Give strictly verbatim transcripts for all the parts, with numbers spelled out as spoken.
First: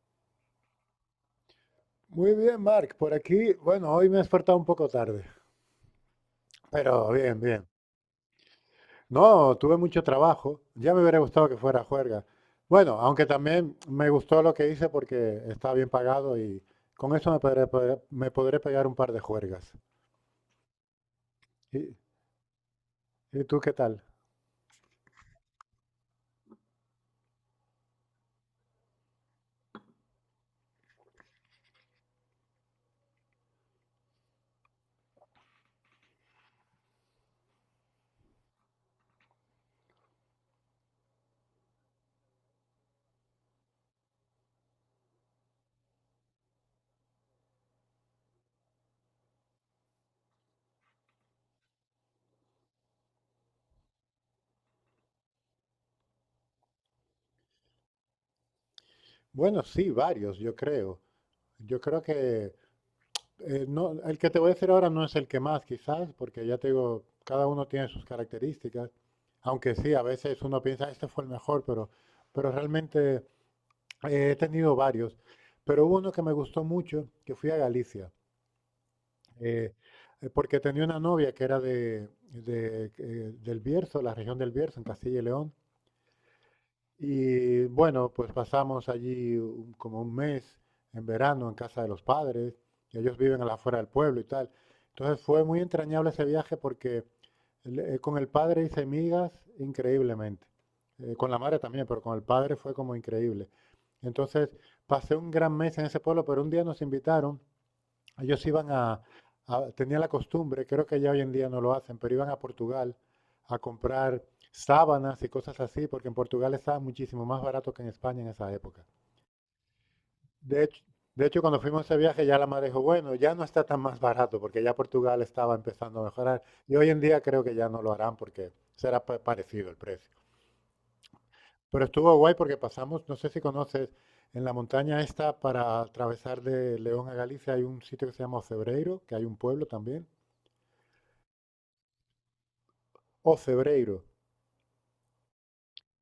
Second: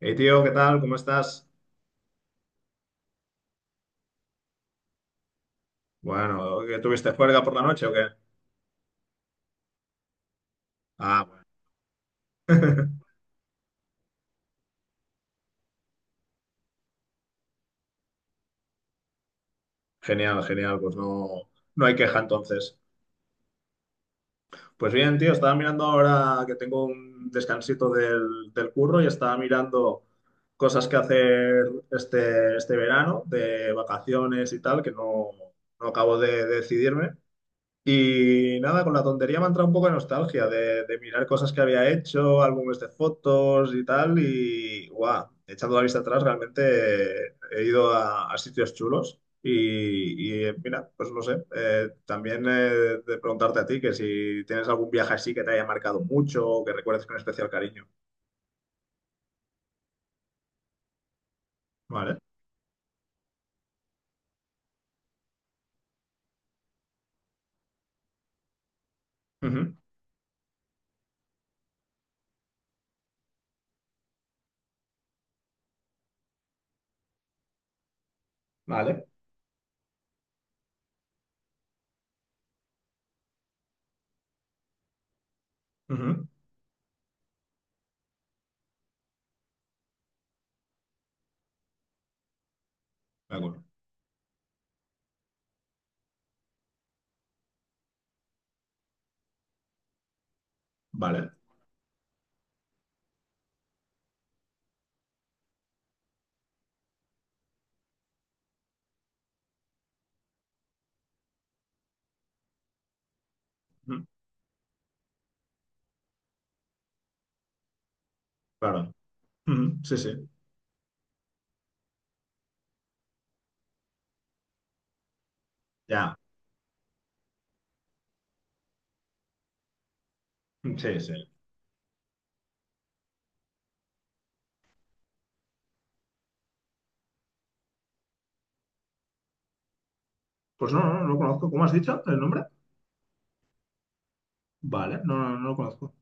Hey tío, ¿qué tal? ¿Cómo estás? Muy bien, Mark. Por aquí, bueno, hoy me he despertado un poco tarde, Bueno, ¿que tuviste pero bien, juerga por la bien. noche o qué? No, tuve mucho trabajo. Ya me hubiera Ah, bueno. gustado que fuera juerga. Bueno, aunque también me gustó lo que hice porque está bien pagado y con eso me podré, pe- me podré pegar un par de juergas. Genial, genial, pues no, no hay ¿Y, queja entonces. y tú qué tal? Pues bien, tío, estaba mirando ahora que tengo un descansito del, del curro y estaba mirando cosas que hacer este, este verano de vacaciones y tal, que no, no acabo de, de decidirme. Y nada, con la tontería me ha entrado un poco de nostalgia de, de mirar cosas que había hecho, álbumes de fotos y tal. Y guau, echando la vista atrás, realmente he ido a, a sitios chulos. Y, y, mira, pues no sé, eh, también eh, de preguntarte a ti que si tienes algún viaje así que te haya marcado mucho o que recuerdes con especial cariño. Bueno, sí, varios, yo creo. Yo creo Vale. que. Eh, no, el que te voy a decir ahora no es el que más, quizás, porque ya te digo, cada uno tiene sus características, Ujú. aunque sí, a veces uno piensa, este fue el mejor, pero, pero realmente eh, he tenido varios. Pero hubo uno que me gustó mucho, que fui a Galicia, Vale. eh, eh, porque tenía una novia que era de, de, eh, del Bierzo, la región del Bierzo, en Castilla y León, Ujú. y bueno, pues pasamos allí un- como un mes en verano en casa de los padres, y ellos De viven a la acuerdo. afuera del pueblo y tal. Entonces fue muy entrañable ese viaje porque le- eh, con el padre hice migas increíblemente. Eh, con Vale. la madre también, pero con el padre fue como increíble. Entonces pasé un gran mes en ese pueblo, pero un día nos invitaron. Ellos iban a, a- tenían la costumbre, creo que ya hoy en día no lo hacen, pero iban a Portugal a Ujú. comprar sábanas y cosas así, porque en Portugal estaba muchísimo más barato que en España en esa época. Claro. Ujú. Sí, sí. De hecho, de hecho, cuando fuimos a ese viaje ya la madre dijo, bueno, ya no está tan más barato, porque ya Portugal estaba empezando a Ya. mejorar. Y hoy en día creo que ya no lo harán porque será pa- parecido el precio. Sí, sí. Pero estuvo guay porque pasamos, no sé si conoces, en la montaña esta para atravesar de León a Galicia hay un sitio que se llama Ocebreiro, que hay un pueblo también. Pues no, no, no lo conozco. ¿Cómo has dicho el nombre? O Cebreiro. Vale, no, no, no lo conozco.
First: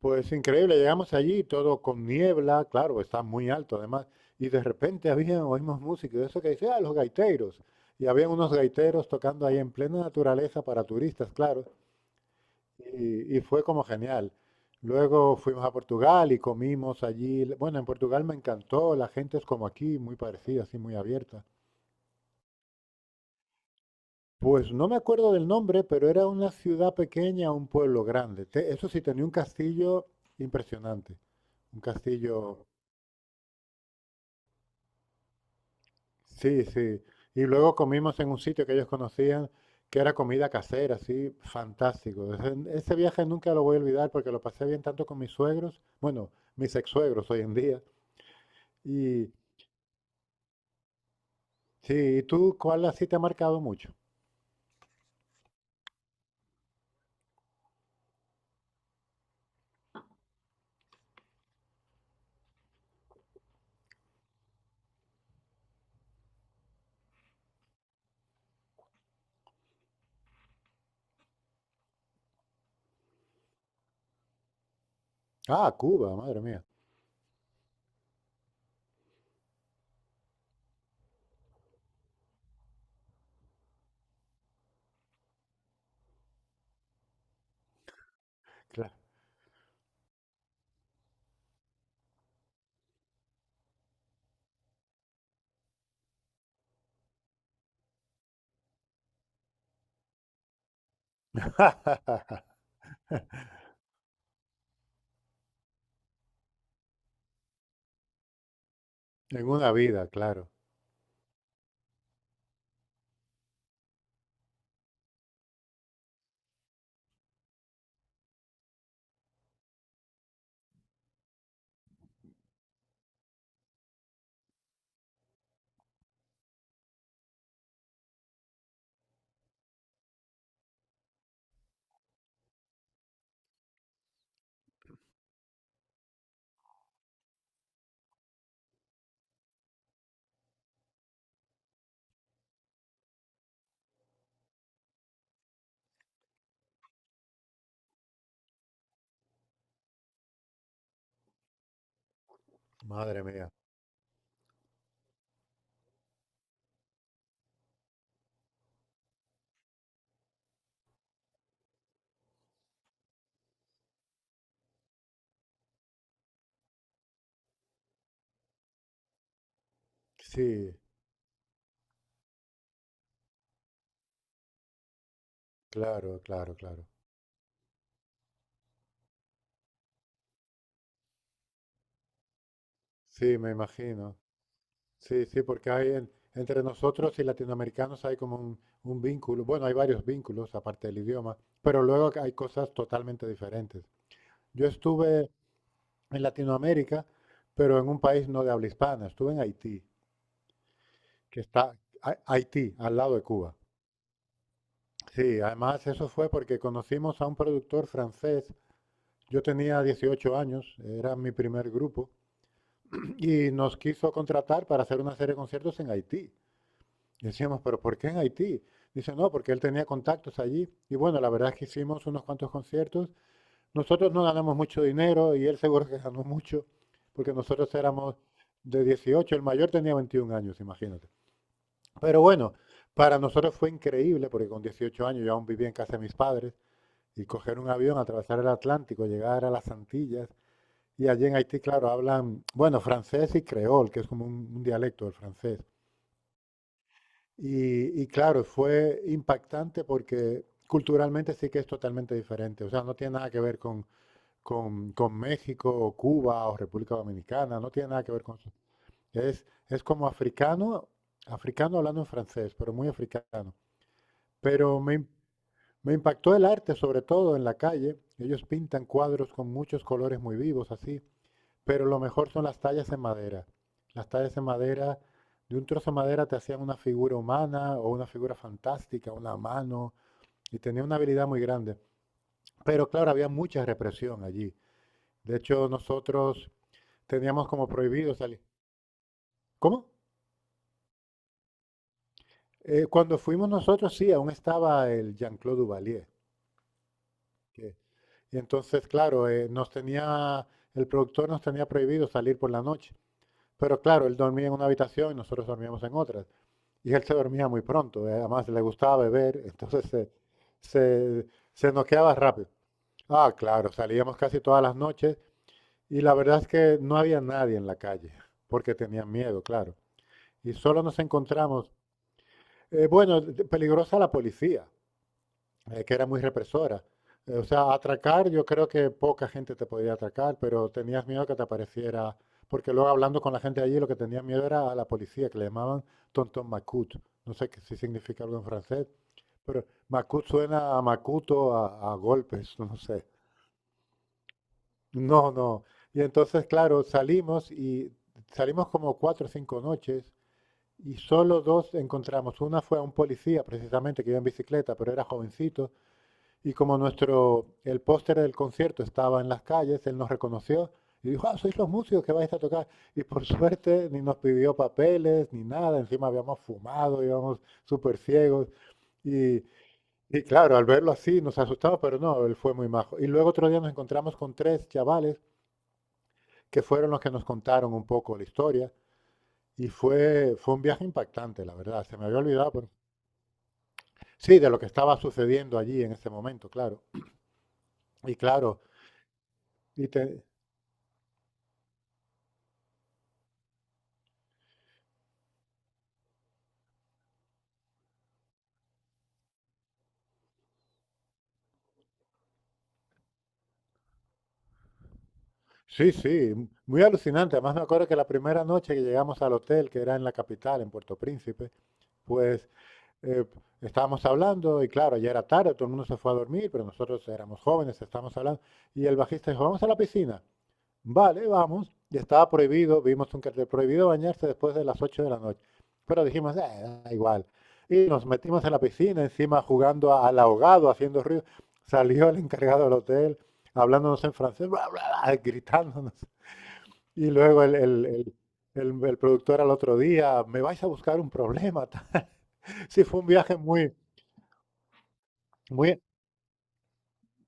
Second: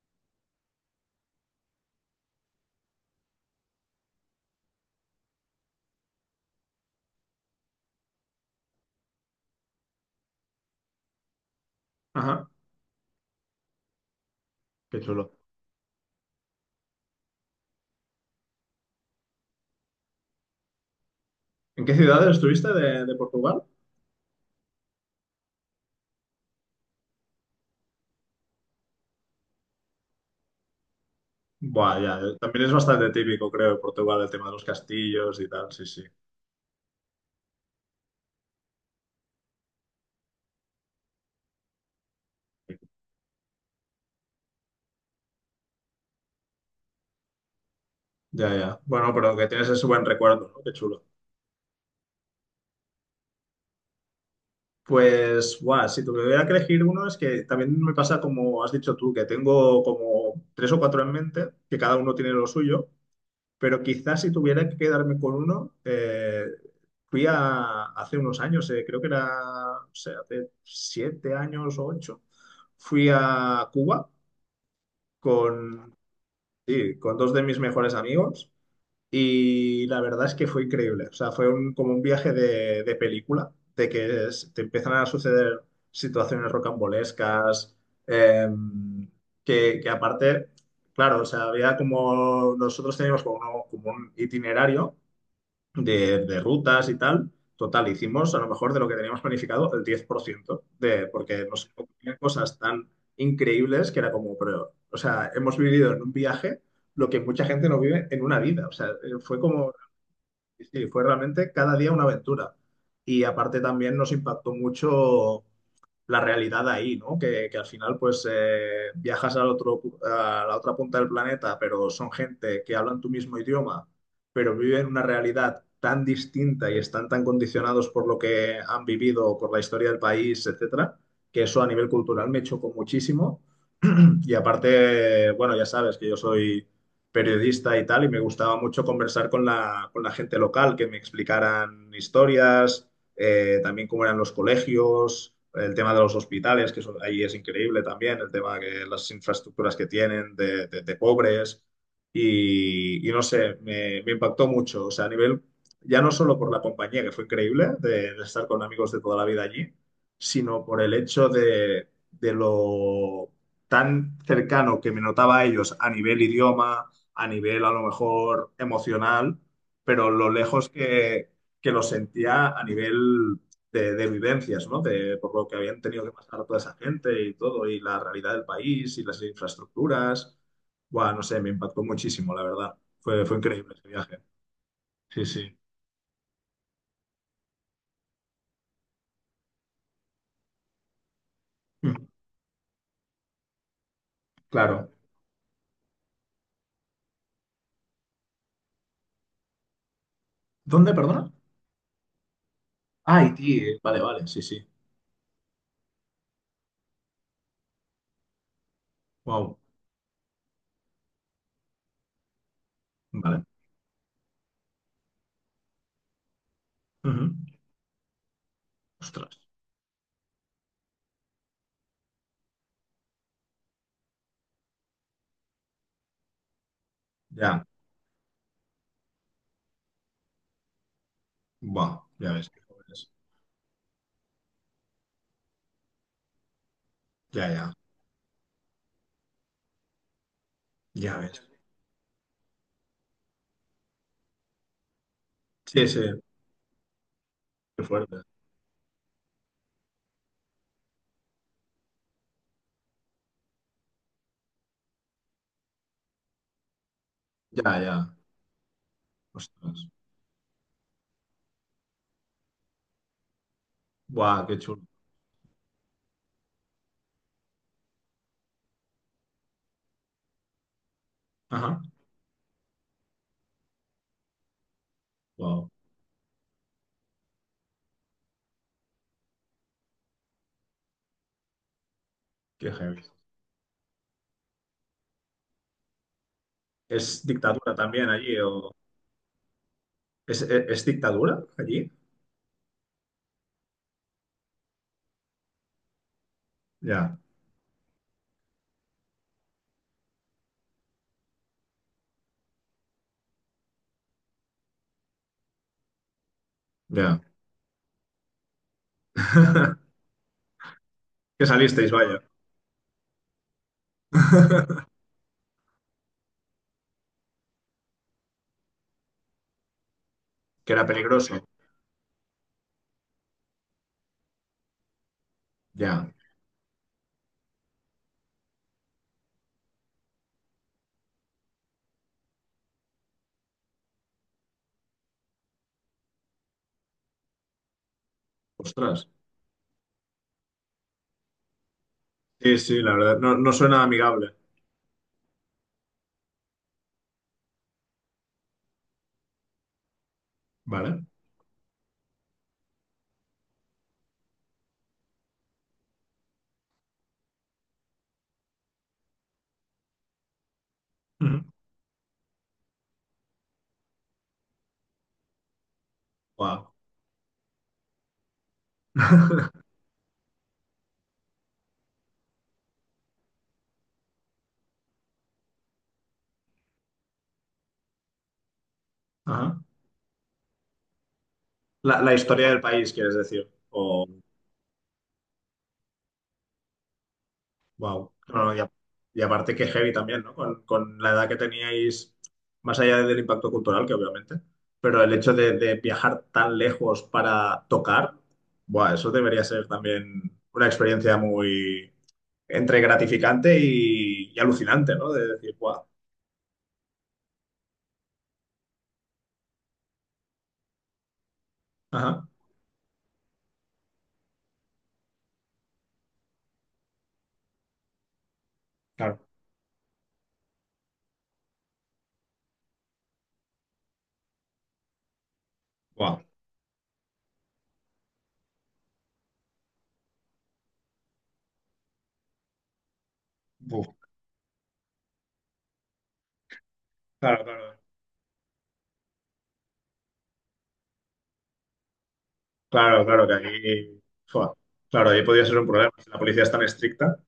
Pues increíble, llegamos allí, todo con niebla, claro, está muy alto además, y de repente había, oímos música, y eso que dice, ah, los gaiteros. Y había unos gaiteros tocando ahí en plena naturaleza para turistas, claro, Ajá, y, y fue como genial. qué chulo. Luego fuimos a Portugal y comimos allí. Bueno, en Portugal me encantó, la gente es como aquí, muy parecida, así muy abierta. ¿En qué ciudades estuviste de, de Portugal? Pues no me acuerdo del nombre, pero era una ciudad pequeña, un pueblo grande. Te- eso sí, tenía un castillo impresionante. Un Buah, ya, eh, también castillo, es bastante típico, creo, de Portugal, el tema de los castillos y tal, sí, sí. sí, sí. Y luego comimos en un sitio que ellos conocían, que era comida casera, así, fantástico. Ese, ese viaje nunca lo voy a olvidar porque lo pasé bien tanto con mis suegros, bueno, mis ex-suegros hoy en día. Ya, ya. Bueno, Y pero que tienes ese buen recuerdo, ¿no? Qué chulo. sí, ¿y tú cuál así te ha marcado mucho? Pues, guau, si tuviera que elegir uno, es que también me pasa como has dicho tú, que tengo como tres o cuatro en mente, que cada uno tiene lo suyo. Pero quizás si tuviera que quedarme con uno, eh, fui a, hace unos años, eh, creo que era, no sé, hace siete años o ocho, fui a Cuba Ah, con, Cuba, madre mía. sí, con dos de mis mejores amigos y la verdad es que fue increíble. O sea, fue un- como un viaje de, de película, de que es- te empiezan a suceder situaciones rocambolescas, Claro. em, que, que aparte, claro, o sea, había como, nosotros teníamos como, un- como un itinerario de, de rutas y tal. Total, hicimos a lo mejor de lo que teníamos planificado el diez por ciento de, porque nos ocurrían cosas tan increíbles que era como, pero, o sea, hemos vivido en un viaje lo que mucha gente no vive en una vida. O sea, eh, fue En como una vida, claro. sí, sí, fue realmente cada día una aventura. Y aparte también nos impactó mucho la realidad ahí, ¿no? Que, que al final pues eh, viajas al otro, pu- a la otra punta del planeta, pero son gente que hablan tu mismo idioma, pero viven una realidad tan distinta y están tan condicionados por lo que han vivido, por la historia del país, etcétera, que eso a nivel cultural me chocó muchísimo. Y aparte, bueno, ya sabes que yo soy periodista y tal, y me gustaba mucho conversar con la, con la gente local, que me explicaran historias, eh, también cómo eran los colegios, el tema de los hospitales, que eso ahí es increíble también, el tema que las infraestructuras que tienen de, de- de pobres, y, y no Madre mía. sé, me, me impactó mucho, o sea, a nivel, ya no solo por la compañía, que fue increíble, de, de estar con amigos de toda la vida allí, sino por el hecho de, de lo tan cercano que me notaba a ellos a nivel idioma, a nivel a lo mejor emocional, pero lo lejos Sí. que, que lo sentía a nivel de, de vivencias, ¿no? De, por lo que habían tenido que Claro, pasar claro, toda esa claro. gente y todo, y la realidad del país y las infraestructuras. Bueno, no sé, me impactó muchísimo, la verdad. Fue, fue Sí, me increíble ese imagino. viaje. Sí, Sí, sí, sí. porque hay en- entre nosotros y latinoamericanos hay como un, un vínculo. Bueno, hay varios vínculos aparte del idioma, pero Mm, luego hay cosas totalmente diferentes. Yo claro. estuve en Latinoamérica, pero en un país no de habla hispana. Estuve en Haití, ¿Dónde, perdona? que está Ha- Haití, al lado Ah, de Cuba. Haití. Vale, vale, sí, sí. Sí, además eso fue porque conocimos a un productor francés. Yo Wow. tenía dieciocho años, era mi primer grupo, Vale. y nos quiso contratar para hacer una serie de conciertos en Haití. Ujú. Decíamos, pero ¿por qué en Haití? Dice, no, Ostras. porque él tenía contactos allí. Y bueno, la verdad es que hicimos unos cuantos conciertos. Nosotros no ganamos mucho dinero y él seguro que ganó mucho, porque Ya. nosotros éramos de dieciocho, el mayor tenía veintiún años, imagínate. Wow. Pero Ya ves. bueno, Qué jóvenes. para nosotros fue increíble, porque con dieciocho años yo aún vivía en casa de mis padres, y Ya, coger un ya. avión, atravesar el Atlántico, llegar a las Antillas, y Ya allí en ves. Haití, claro, hablan, bueno, francés y creol, que es como un, un dialecto del francés. Sí, sí. Qué Y, y fuerte. claro, fue impactante porque culturalmente sí que es totalmente diferente. O sea, no tiene nada que ver con, con, con México o Cuba o República Dominicana, no Ya, tiene ya. nada que ver con eso. Es, Ostras. es como africano, africano hablando en francés, pero muy africano. Buah, qué Pero chulo. me, im- me impactó el arte, sobre todo en la calle. Ellos pintan cuadros con muchos colores muy vivos, así. Ajá. Pero lo mejor son las tallas en madera. Las tallas en madera, de un Wow, trozo de madera te hacían una figura humana o una figura fantástica, una mano, y tenía una habilidad muy grande. qué Pero heavy. claro, había mucha represión allí. De hecho, nosotros ¿Es teníamos como dictadura también prohibido allí salir. o ¿Cómo? es, es- es dictadura allí? Eh, cuando fuimos nosotros, sí, aún estaba el Jean-Claude Duvalier. Ya, que- y entonces, claro, eh, nos tenía, el productor nos tenía prohibido salir por la noche. Pero claro, él dormía en una habitación y nosotros dormíamos en otra. Y él se ya. dormía muy pronto, eh, además le gustaba beber, entonces se, se, Que se salisteis, noqueaba vaya. rápido. Ah, claro, salíamos casi todas las noches y la verdad es que no había nadie en la calle, porque tenían miedo, claro. Y Que solo era nos peligroso. encontramos, eh, bueno, peligrosa la policía, eh, que era Ya. muy represora. Eh, o sea, atracar, yo creo que poca gente te podía atracar, pero tenías miedo que te apareciera, porque luego hablando con la gente allí, lo que tenías miedo era a la policía, que le llamaban Tonton Macut. No sé qué- si significa algo en francés, Ostras. pero Macut suena a Macuto, a, a golpes, Sí, no sí, la sé. verdad. No, no suena amigable. No, no. Y entonces, claro, salimos y salimos como cuatro o cinco noches y Vale. solo dos encontramos. Una fue a un policía, precisamente, que iba en bicicleta, pero era jovencito. Y como nuestro, el póster del concierto estaba en las calles, él nos reconoció y dijo, ah, Ujú. sois los músicos que vais a tocar. Y por suerte ni nos pidió papeles ni nada, encima habíamos Guau. fumado, íbamos súper ciegos. Y, y claro, al verlo así nos asustamos, pero no, él fue muy majo. Y luego otro día nos encontramos con tres chavales que fueron los que nos contaron un poco la historia. Ajá. Y fue, fue un viaje impactante, la verdad. Se La, me la había historia olvidado, del pero país, quieres decir. sí, de lo que estaba sucediendo allí en ese momento, claro. Wow. Y Mm. y, claro, a- Y aparte que y heavy también, te- ¿no? Con, con la edad que teníais, más allá del impacto cultural, que obviamente, pero el hecho de, de viajar tan lejos para tocar, buah, eso debería ser también una experiencia muy entre gratificante y, y alucinante, ¿no? De decir, wow, sí, sí, muy alucinante. Además me acuerdo que la primera noche que llegamos al hotel, que era en la capital, en Puerto Príncipe, ajá, pues eh, estábamos hablando y claro, ya era tarde, todo el mundo se fue a dormir, pero nosotros éramos jóvenes, estábamos hablando. Y el claro, bajista dijo, vamos a la piscina. Vale, vamos. Y estaba prohibido, vimos un cartel prohibido bañarse después de las ocho de la noche. Pero wow, dijimos, "Eh, da igual". Y nos metimos en la piscina, encima jugando a- al ahogado, haciendo ruido. Salió el encargado del hotel, hablándonos en francés, gritándonos. Y luego claro, el, claro, el- el- el- el productor al otro día, me vais a buscar un problema, tal. Sí, fue claro, un claro, que viaje muy, ahí, buah, claro, ahí podría ser un muy. problema. Si la policía es tan estricta,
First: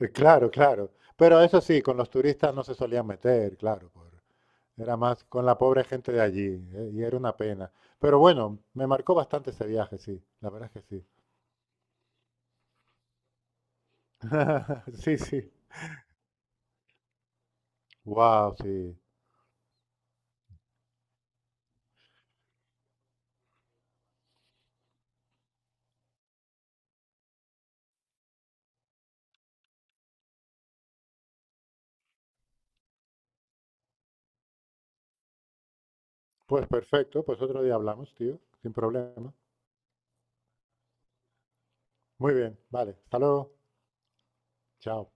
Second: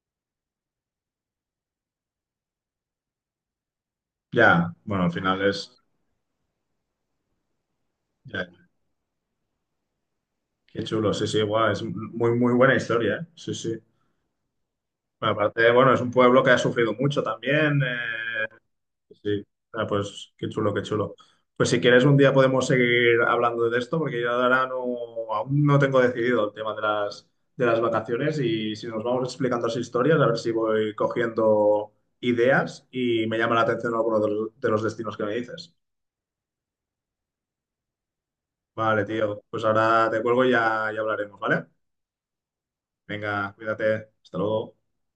eh, Claro, claro. Pero eso sí, con los turistas no se solían meter, claro. por- ya, Era bueno, al más final con la es... pobre gente de allí, eh, y era una pena. Pero bueno, me marcó bastante ese viaje, sí. La verdad Qué es que sí. chulo, sí, sí, guau, es muy, muy buena historia, ¿eh? Sí, sí. Sí, Bueno, sí. aparte, bueno, es un pueblo que ha sufrido mucho también. eh, Wow, sí. Sí, ah, pues qué chulo, qué chulo. Pues si quieres, un día podemos seguir hablando de esto, porque yo ahora no, aún no tengo decidido el tema de las, de las vacaciones y si nos vamos explicando las historias, a ver si voy cogiendo ideas y me llama la atención alguno de los, de los destinos que me dices. Pues perfecto, pues otro día hablamos, tío, sin Vale, problema. tío, pues ahora te cuelgo y ya, ya hablaremos, ¿vale? Muy bien, vale. Hasta luego. Venga, cuídate, hasta luego. Chao.